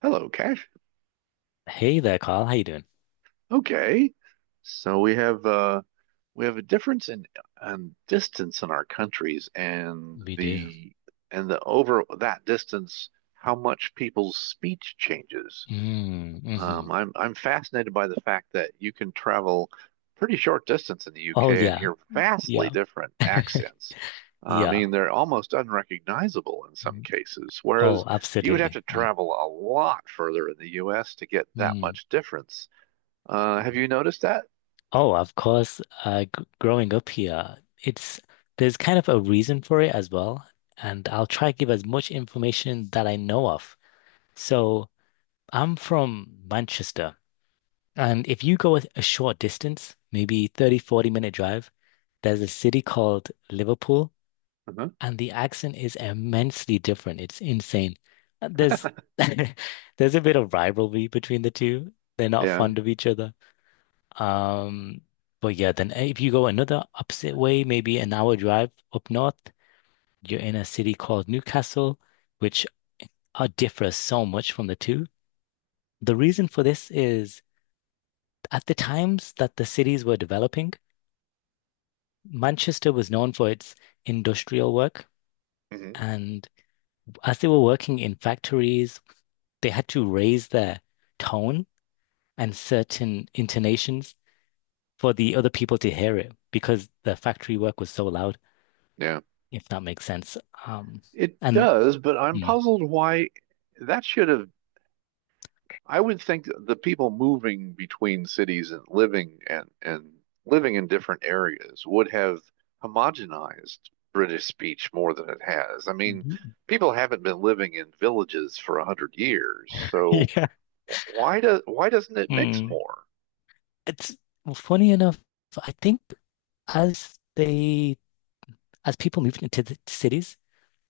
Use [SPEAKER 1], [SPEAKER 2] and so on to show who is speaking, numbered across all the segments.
[SPEAKER 1] Hello, Cash.
[SPEAKER 2] Hey there, Carl. How you doing?
[SPEAKER 1] Okay. So we have a difference in on distance in our countries
[SPEAKER 2] We do.
[SPEAKER 1] and the over that distance, how much people's speech changes.
[SPEAKER 2] Mm, hmm
[SPEAKER 1] I'm fascinated by the fact that you can travel pretty short distance in the
[SPEAKER 2] Oh
[SPEAKER 1] UK and
[SPEAKER 2] yeah,
[SPEAKER 1] hear vastly
[SPEAKER 2] yeah,
[SPEAKER 1] different accents. I
[SPEAKER 2] yeah.
[SPEAKER 1] mean, they're almost unrecognizable in some
[SPEAKER 2] Mm.
[SPEAKER 1] cases, whereas
[SPEAKER 2] Oh,
[SPEAKER 1] you would have to
[SPEAKER 2] absolutely.
[SPEAKER 1] travel a lot further in the US to get that
[SPEAKER 2] Mm,
[SPEAKER 1] much difference. Have
[SPEAKER 2] mm.
[SPEAKER 1] you noticed that?
[SPEAKER 2] Oh, of course. G Growing up here, it's there's kind of a reason for it as well, and I'll try to give as much information that I know of. So I'm from Manchester, and if you go a short distance, maybe 30-40 minute drive, there's a city called Liverpool.
[SPEAKER 1] Uh-huh.
[SPEAKER 2] And the accent is immensely different. It's insane. There's there's a bit of rivalry between the two. They're not
[SPEAKER 1] Yeah.
[SPEAKER 2] fond of each other. Um, but yeah, then if you go another opposite way, maybe an hour drive up north, you're in a city called Newcastle, which differs so much from the two. The reason for this is at the times that the cities were developing, Manchester was known for its industrial work.
[SPEAKER 1] Hmm.
[SPEAKER 2] And as they were working in factories, they had to raise their tone and certain intonations for the other people to hear it because the factory work was so loud,
[SPEAKER 1] Yeah.
[SPEAKER 2] if that makes sense. Um,
[SPEAKER 1] It
[SPEAKER 2] and
[SPEAKER 1] does, but I'm
[SPEAKER 2] mm.
[SPEAKER 1] puzzled why that should have I would think that the people moving between cities and living and living in different areas would have homogenized British speech more than it has. I mean, people haven't been living in villages for a hundred years, so
[SPEAKER 2] yeah.
[SPEAKER 1] why doesn't it mix
[SPEAKER 2] Mm.
[SPEAKER 1] more?
[SPEAKER 2] It's funny enough. I think as they as people moved into the cities,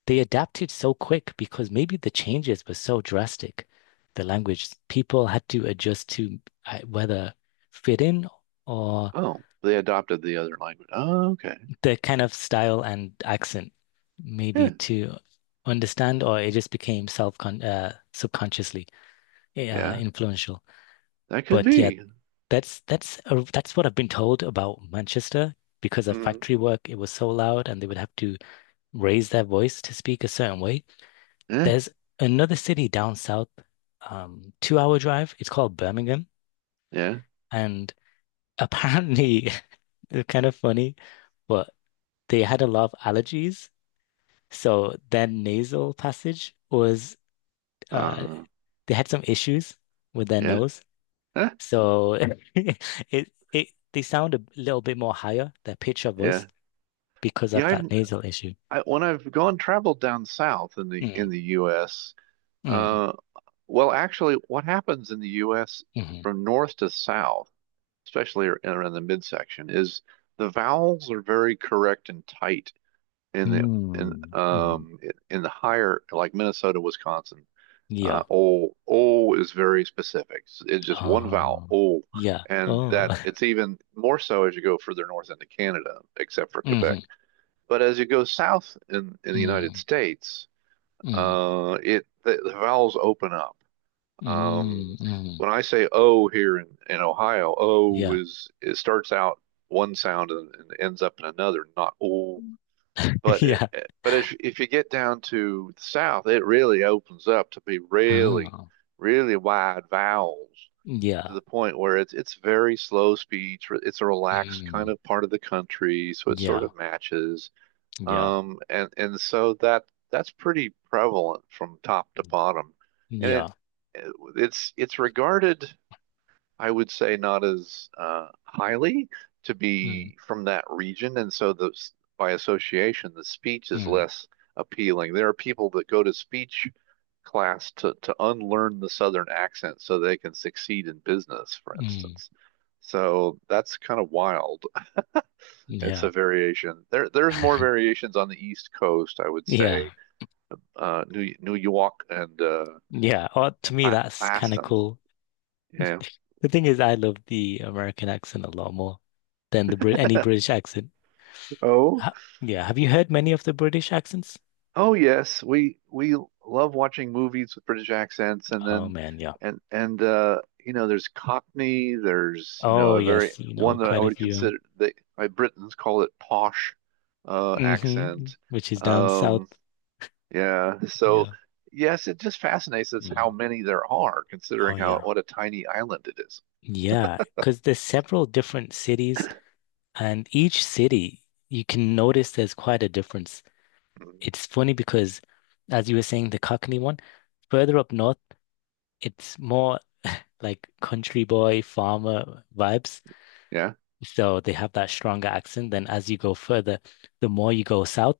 [SPEAKER 2] they adapted so quick because maybe the changes were so drastic. The language people had to adjust to, whether fit in or
[SPEAKER 1] Oh, they adopted the other language. Oh, okay.
[SPEAKER 2] the kind of style and accent,
[SPEAKER 1] Yeah,
[SPEAKER 2] maybe to understand, or it just became self-con subconsciously
[SPEAKER 1] yeah,
[SPEAKER 2] influential.
[SPEAKER 1] that could
[SPEAKER 2] But yeah,
[SPEAKER 1] be.
[SPEAKER 2] that's what I've been told about Manchester because of
[SPEAKER 1] Mm,
[SPEAKER 2] factory work. It was so loud, and they would have to raise their voice to speak a certain way.
[SPEAKER 1] yeah,
[SPEAKER 2] There's another city down south, two-hour drive. It's called Birmingham,
[SPEAKER 1] yeah,
[SPEAKER 2] and apparently, they're kind of funny, but they had a lot of allergies. So their nasal passage was uh
[SPEAKER 1] uh,
[SPEAKER 2] they had some issues with their
[SPEAKER 1] yeah,
[SPEAKER 2] nose.
[SPEAKER 1] eh,
[SPEAKER 2] So it they sound a little bit more higher, their pitch of
[SPEAKER 1] yeah,
[SPEAKER 2] voice, because of
[SPEAKER 1] yeah.
[SPEAKER 2] that nasal issue.
[SPEAKER 1] I, when I've gone traveled down south in
[SPEAKER 2] Mm,
[SPEAKER 1] the U.S.
[SPEAKER 2] mm,
[SPEAKER 1] Uh, well, actually, what happens in the U.S.
[SPEAKER 2] mm,
[SPEAKER 1] from north to south, especially around the midsection, is the vowels are very correct and tight in the
[SPEAKER 2] mm.
[SPEAKER 1] in the higher like Minnesota, Wisconsin.
[SPEAKER 2] Yeah.
[SPEAKER 1] O o is very specific. It's just one vowel,
[SPEAKER 2] Oh,
[SPEAKER 1] o,
[SPEAKER 2] yeah.
[SPEAKER 1] and
[SPEAKER 2] Oh.
[SPEAKER 1] that it's even more so as you go further north into Canada, except for Quebec.
[SPEAKER 2] hmm
[SPEAKER 1] But as you go south in the United
[SPEAKER 2] mm,
[SPEAKER 1] States,
[SPEAKER 2] mm,
[SPEAKER 1] it the vowels open up. Um,
[SPEAKER 2] mm, mm.
[SPEAKER 1] when I say O here in Ohio, O
[SPEAKER 2] Yeah.
[SPEAKER 1] is it starts out one sound and ends up in another, not O. But
[SPEAKER 2] Yeah.
[SPEAKER 1] but if you get down to the south, it really opens up to be really,
[SPEAKER 2] Oh.
[SPEAKER 1] really wide vowels to
[SPEAKER 2] Yeah.
[SPEAKER 1] the point where it's very slow speech. It's a relaxed kind
[SPEAKER 2] Mm.
[SPEAKER 1] of part of the country, so it sort
[SPEAKER 2] Yeah.
[SPEAKER 1] of matches.
[SPEAKER 2] Yeah.
[SPEAKER 1] And so that's pretty prevalent from top to bottom, and
[SPEAKER 2] Yeah.
[SPEAKER 1] it's regarded, I would say, not as highly to
[SPEAKER 2] Mm.
[SPEAKER 1] be from that region, and so the by association, the speech is
[SPEAKER 2] Mm.
[SPEAKER 1] less appealing. There are people that go to speech class to unlearn the Southern accent so they can succeed in business, for
[SPEAKER 2] Mm,
[SPEAKER 1] instance. So that's kind of wild. It's a
[SPEAKER 2] yeah.
[SPEAKER 1] variation. There, there's more variations on the East Coast, I would
[SPEAKER 2] Yeah.
[SPEAKER 1] say. New New York
[SPEAKER 2] Yeah. Oh, to
[SPEAKER 1] and
[SPEAKER 2] me,
[SPEAKER 1] ba
[SPEAKER 2] that's kind of
[SPEAKER 1] Boston.
[SPEAKER 2] cool.
[SPEAKER 1] Yeah.
[SPEAKER 2] The thing is, I love the American accent a lot more than the Brit any British accent.
[SPEAKER 1] Oh,
[SPEAKER 2] Ha yeah. Have you heard many of the British accents?
[SPEAKER 1] oh yes, we love watching movies with British accents, and
[SPEAKER 2] Oh,
[SPEAKER 1] then
[SPEAKER 2] man. Yeah.
[SPEAKER 1] and you know, there's Cockney. There's you know
[SPEAKER 2] Oh,
[SPEAKER 1] a very
[SPEAKER 2] yes. You
[SPEAKER 1] one
[SPEAKER 2] know,
[SPEAKER 1] that I
[SPEAKER 2] quite a
[SPEAKER 1] would
[SPEAKER 2] few.
[SPEAKER 1] consider they my Britons call it posh
[SPEAKER 2] Hmm.
[SPEAKER 1] accent.
[SPEAKER 2] Which is down
[SPEAKER 1] Um,
[SPEAKER 2] south.
[SPEAKER 1] Yeah. So,
[SPEAKER 2] Yeah.
[SPEAKER 1] yes, it just fascinates us how
[SPEAKER 2] Mm.
[SPEAKER 1] many there are,
[SPEAKER 2] Oh,
[SPEAKER 1] considering how
[SPEAKER 2] yeah.
[SPEAKER 1] what a tiny island it is.
[SPEAKER 2] Yeah. Because there's several different cities, and each city, you can notice there's quite a difference.
[SPEAKER 1] Mhm.
[SPEAKER 2] It's funny because, as you were saying, the Cockney one, further up north, it's more like country boy, farmer vibes.
[SPEAKER 1] Yeah.
[SPEAKER 2] So they have that stronger accent. Then as you go further, the more you go south,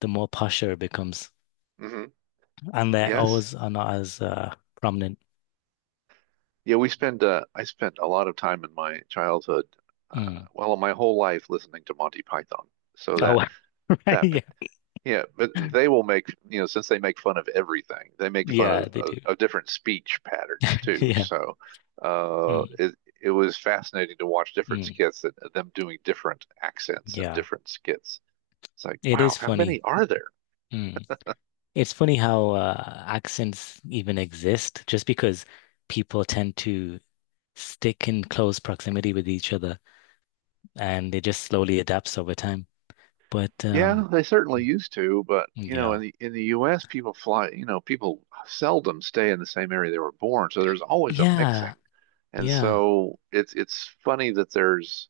[SPEAKER 2] the more posher it becomes.
[SPEAKER 1] Hmm.
[SPEAKER 2] And their
[SPEAKER 1] Yes.
[SPEAKER 2] O's are not as prominent.
[SPEAKER 1] Yeah, we spend I spent a lot of time in my childhood,
[SPEAKER 2] Mm.
[SPEAKER 1] my whole life listening to Monty Python. So that
[SPEAKER 2] Oh, right.
[SPEAKER 1] that
[SPEAKER 2] Yeah.
[SPEAKER 1] but yeah, but they will make, you know, since they make fun of everything, they make fun
[SPEAKER 2] Yeah,
[SPEAKER 1] of
[SPEAKER 2] they do.
[SPEAKER 1] of different speech patterns too.
[SPEAKER 2] Yeah.
[SPEAKER 1] So, uh
[SPEAKER 2] Mm,
[SPEAKER 1] it it was fascinating to watch different
[SPEAKER 2] mm,
[SPEAKER 1] skits that them doing different accents and
[SPEAKER 2] yeah.
[SPEAKER 1] different skits. It's like,
[SPEAKER 2] It
[SPEAKER 1] wow,
[SPEAKER 2] is
[SPEAKER 1] how
[SPEAKER 2] funny.
[SPEAKER 1] many are there?
[SPEAKER 2] Mm. It's funny how accents even exist just because people tend to stick in close proximity with each other, and it just slowly adapts over time. But
[SPEAKER 1] Yeah, they certainly used to, but you know,
[SPEAKER 2] yeah,
[SPEAKER 1] in the U.S., people fly, you know, people seldom stay in the same area they were born, so there's always a
[SPEAKER 2] yeah,
[SPEAKER 1] mixing. And
[SPEAKER 2] yeah.
[SPEAKER 1] so it's funny that there's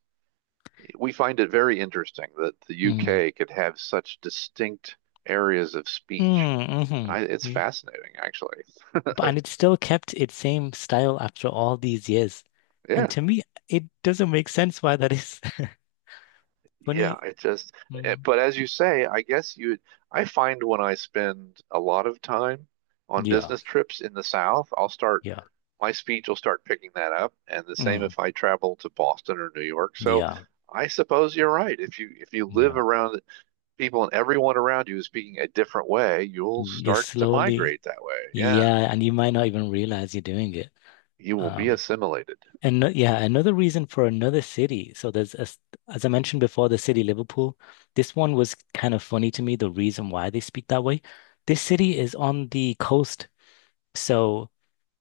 [SPEAKER 1] we find it very interesting that the
[SPEAKER 2] Mm.
[SPEAKER 1] UK could have such distinct areas of speech.
[SPEAKER 2] Mm,
[SPEAKER 1] It's
[SPEAKER 2] hmm
[SPEAKER 1] fascinating, actually.
[SPEAKER 2] And it still kept its same style after all these years. And
[SPEAKER 1] Yeah.
[SPEAKER 2] to me, it doesn't make sense why that is
[SPEAKER 1] Yeah,
[SPEAKER 2] funny.
[SPEAKER 1] it just,
[SPEAKER 2] Mm.
[SPEAKER 1] but as you say, I find when I spend a lot of time on
[SPEAKER 2] Yeah,
[SPEAKER 1] business trips in the South,
[SPEAKER 2] yeah,
[SPEAKER 1] my speech will start picking that up. And the same
[SPEAKER 2] mm.
[SPEAKER 1] if I travel to Boston or New York. So
[SPEAKER 2] Yeah,
[SPEAKER 1] I suppose you're right. If you live
[SPEAKER 2] yeah.
[SPEAKER 1] around people and everyone around you is speaking a different way, you'll
[SPEAKER 2] You
[SPEAKER 1] start to
[SPEAKER 2] slowly,
[SPEAKER 1] migrate that way. Yeah.
[SPEAKER 2] yeah, and you might not even realize you're doing it.
[SPEAKER 1] You will be
[SPEAKER 2] Um,
[SPEAKER 1] assimilated.
[SPEAKER 2] And yeah, another reason for another city. So there's, as I mentioned before, the city Liverpool. This one was kind of funny to me, the reason why they speak that way. This city is on the coast, so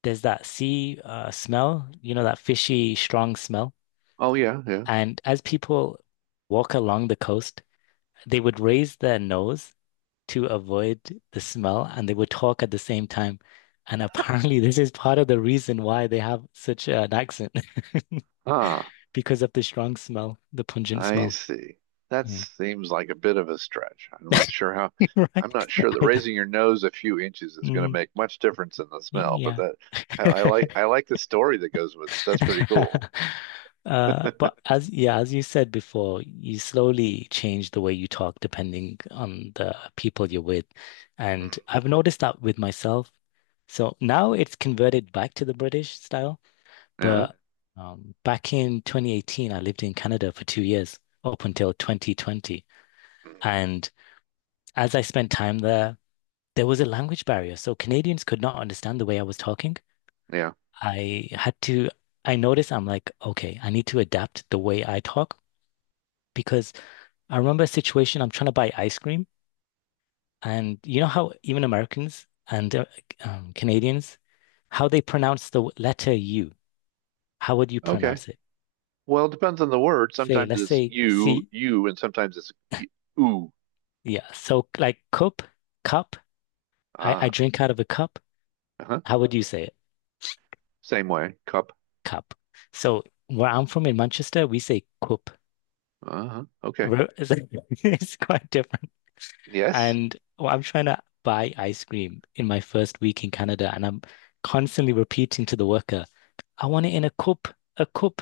[SPEAKER 2] there's that sea smell, that fishy, strong smell.
[SPEAKER 1] Oh, yeah. Yeah.
[SPEAKER 2] And as people walk along the coast, they would raise their nose to avoid the smell, and they would talk at the same time. And apparently, this is part of the reason why they have such an accent
[SPEAKER 1] Huh.
[SPEAKER 2] because of the strong smell, the pungent
[SPEAKER 1] I
[SPEAKER 2] smell.
[SPEAKER 1] see. That
[SPEAKER 2] Mm.
[SPEAKER 1] seems like a bit of a stretch. I'm
[SPEAKER 2] Right?
[SPEAKER 1] not sure that
[SPEAKER 2] I d-
[SPEAKER 1] raising your nose a few inches is going to
[SPEAKER 2] mm,
[SPEAKER 1] make much difference in the smell, but
[SPEAKER 2] yeah.
[SPEAKER 1] that I like the story that goes with it. That's pretty cool.
[SPEAKER 2] But as yeah, as you said before, you slowly change the way you talk depending on the people you're with. And
[SPEAKER 1] Hmm.
[SPEAKER 2] I've noticed that with myself. So now it's converted back to the British style.
[SPEAKER 1] Yeah.
[SPEAKER 2] But back in 2018, I lived in Canada for 2 years up until 2020.
[SPEAKER 1] Mhm.
[SPEAKER 2] And as I spent time there, there was a language barrier. So Canadians could not understand the way I was talking.
[SPEAKER 1] Yeah.
[SPEAKER 2] I had to, I noticed I'm like, okay, I need to adapt the way I talk because I remember a situation I'm trying to buy ice cream. And you know how even Americans and Canadians, how they pronounce the letter U, how would you
[SPEAKER 1] Okay.
[SPEAKER 2] pronounce it?
[SPEAKER 1] Well, it depends on the word.
[SPEAKER 2] Say,
[SPEAKER 1] Sometimes
[SPEAKER 2] let's
[SPEAKER 1] it's
[SPEAKER 2] say
[SPEAKER 1] you,
[SPEAKER 2] C,
[SPEAKER 1] you, and sometimes it's ooh.
[SPEAKER 2] yeah. So like cup. I
[SPEAKER 1] Ah.
[SPEAKER 2] drink out of a cup.
[SPEAKER 1] Uh-huh.
[SPEAKER 2] How would you say it?
[SPEAKER 1] Same way. Cup.
[SPEAKER 2] Cup. So where I'm from in Manchester, we say cup.
[SPEAKER 1] Uh-huh. Okay.
[SPEAKER 2] Where- It's like- it's quite different.
[SPEAKER 1] Yes.
[SPEAKER 2] And well, I'm trying to buy ice cream in my first week in Canada, and I'm constantly repeating to the worker, I want it in a a cup.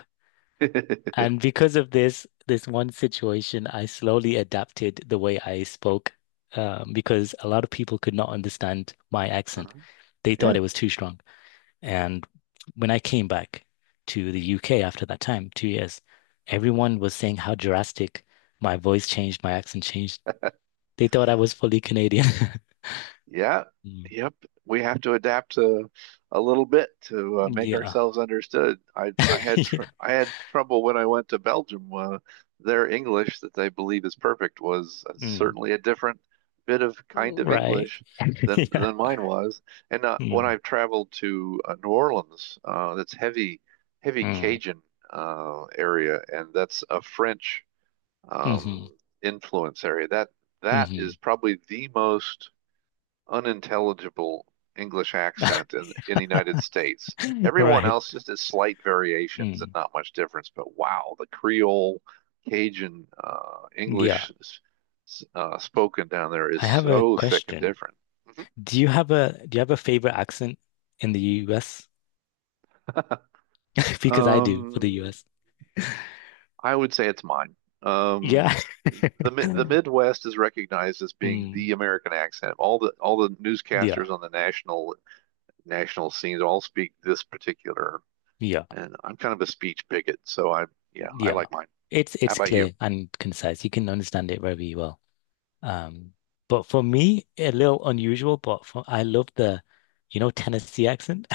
[SPEAKER 2] And because of this one situation, I slowly adapted the way I spoke, because a lot of people could not understand my accent.
[SPEAKER 1] Uh-huh.
[SPEAKER 2] They thought
[SPEAKER 1] Yeah.
[SPEAKER 2] it was too strong. And when I came back to the UK after that time, 2 years, everyone was saying how drastic my voice changed, my accent changed. They thought I was fully Canadian.
[SPEAKER 1] Yeah,
[SPEAKER 2] Mm.
[SPEAKER 1] yep. We have to adapt to a little bit to make
[SPEAKER 2] Yeah.
[SPEAKER 1] ourselves understood.
[SPEAKER 2] Yeah.
[SPEAKER 1] I had trouble when I went to Belgium. Their English that they believe is perfect was
[SPEAKER 2] Mm.
[SPEAKER 1] certainly a different bit of kind of
[SPEAKER 2] Right.
[SPEAKER 1] English
[SPEAKER 2] Yeah.
[SPEAKER 1] than mine was. And when
[SPEAKER 2] Mm.
[SPEAKER 1] I've traveled to New Orleans, that's heavy heavy
[SPEAKER 2] Mm.
[SPEAKER 1] Cajun area, and that's a French
[SPEAKER 2] Mm-hmm.
[SPEAKER 1] um, influence area. That
[SPEAKER 2] Mm-hmm.
[SPEAKER 1] is probably the most unintelligible English accent in the United States. Everyone
[SPEAKER 2] Right.
[SPEAKER 1] else just has slight variations and
[SPEAKER 2] Mm.
[SPEAKER 1] not much difference. But wow, the Creole, Cajun,
[SPEAKER 2] Yeah.
[SPEAKER 1] English spoken down there is
[SPEAKER 2] I have a
[SPEAKER 1] so thick and
[SPEAKER 2] question.
[SPEAKER 1] different.
[SPEAKER 2] Do you have a favorite accent in the US? Because I do for the
[SPEAKER 1] Um,
[SPEAKER 2] US.
[SPEAKER 1] I would say it's mine. Um,
[SPEAKER 2] Yeah.
[SPEAKER 1] the Midwest is recognized as being
[SPEAKER 2] Mm.
[SPEAKER 1] the American accent. All the
[SPEAKER 2] Yeah.
[SPEAKER 1] newscasters on the national national scenes all speak this particular.
[SPEAKER 2] Yeah,
[SPEAKER 1] And I'm kind of a speech bigot, so I am yeah, I
[SPEAKER 2] yeah.
[SPEAKER 1] like mine. How
[SPEAKER 2] It's
[SPEAKER 1] about you?
[SPEAKER 2] clear and concise. You can understand it very well. Um, but for me, a little unusual, but for I love the, you know, Tennessee accent,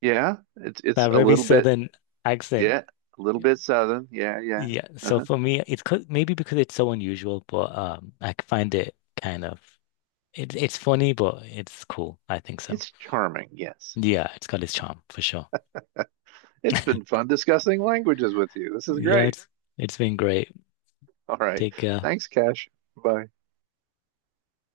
[SPEAKER 1] Yeah, it's it's
[SPEAKER 2] that
[SPEAKER 1] a
[SPEAKER 2] very
[SPEAKER 1] little bit
[SPEAKER 2] southern accent.
[SPEAKER 1] yeah, a little
[SPEAKER 2] Yeah.
[SPEAKER 1] bit southern. Yeah, yeah.
[SPEAKER 2] Yeah. So
[SPEAKER 1] Uh-huh.
[SPEAKER 2] for me, it's 'cause- maybe because it's so unusual, but I find it kind of it's funny, but it's cool. I think so.
[SPEAKER 1] It's charming, yes.
[SPEAKER 2] Yeah, it's got its charm for sure.
[SPEAKER 1] It's been fun discussing languages with you. This is
[SPEAKER 2] Yeah,
[SPEAKER 1] great.
[SPEAKER 2] it's been great.
[SPEAKER 1] All right.
[SPEAKER 2] Take care.
[SPEAKER 1] Thanks, Cash. Bye.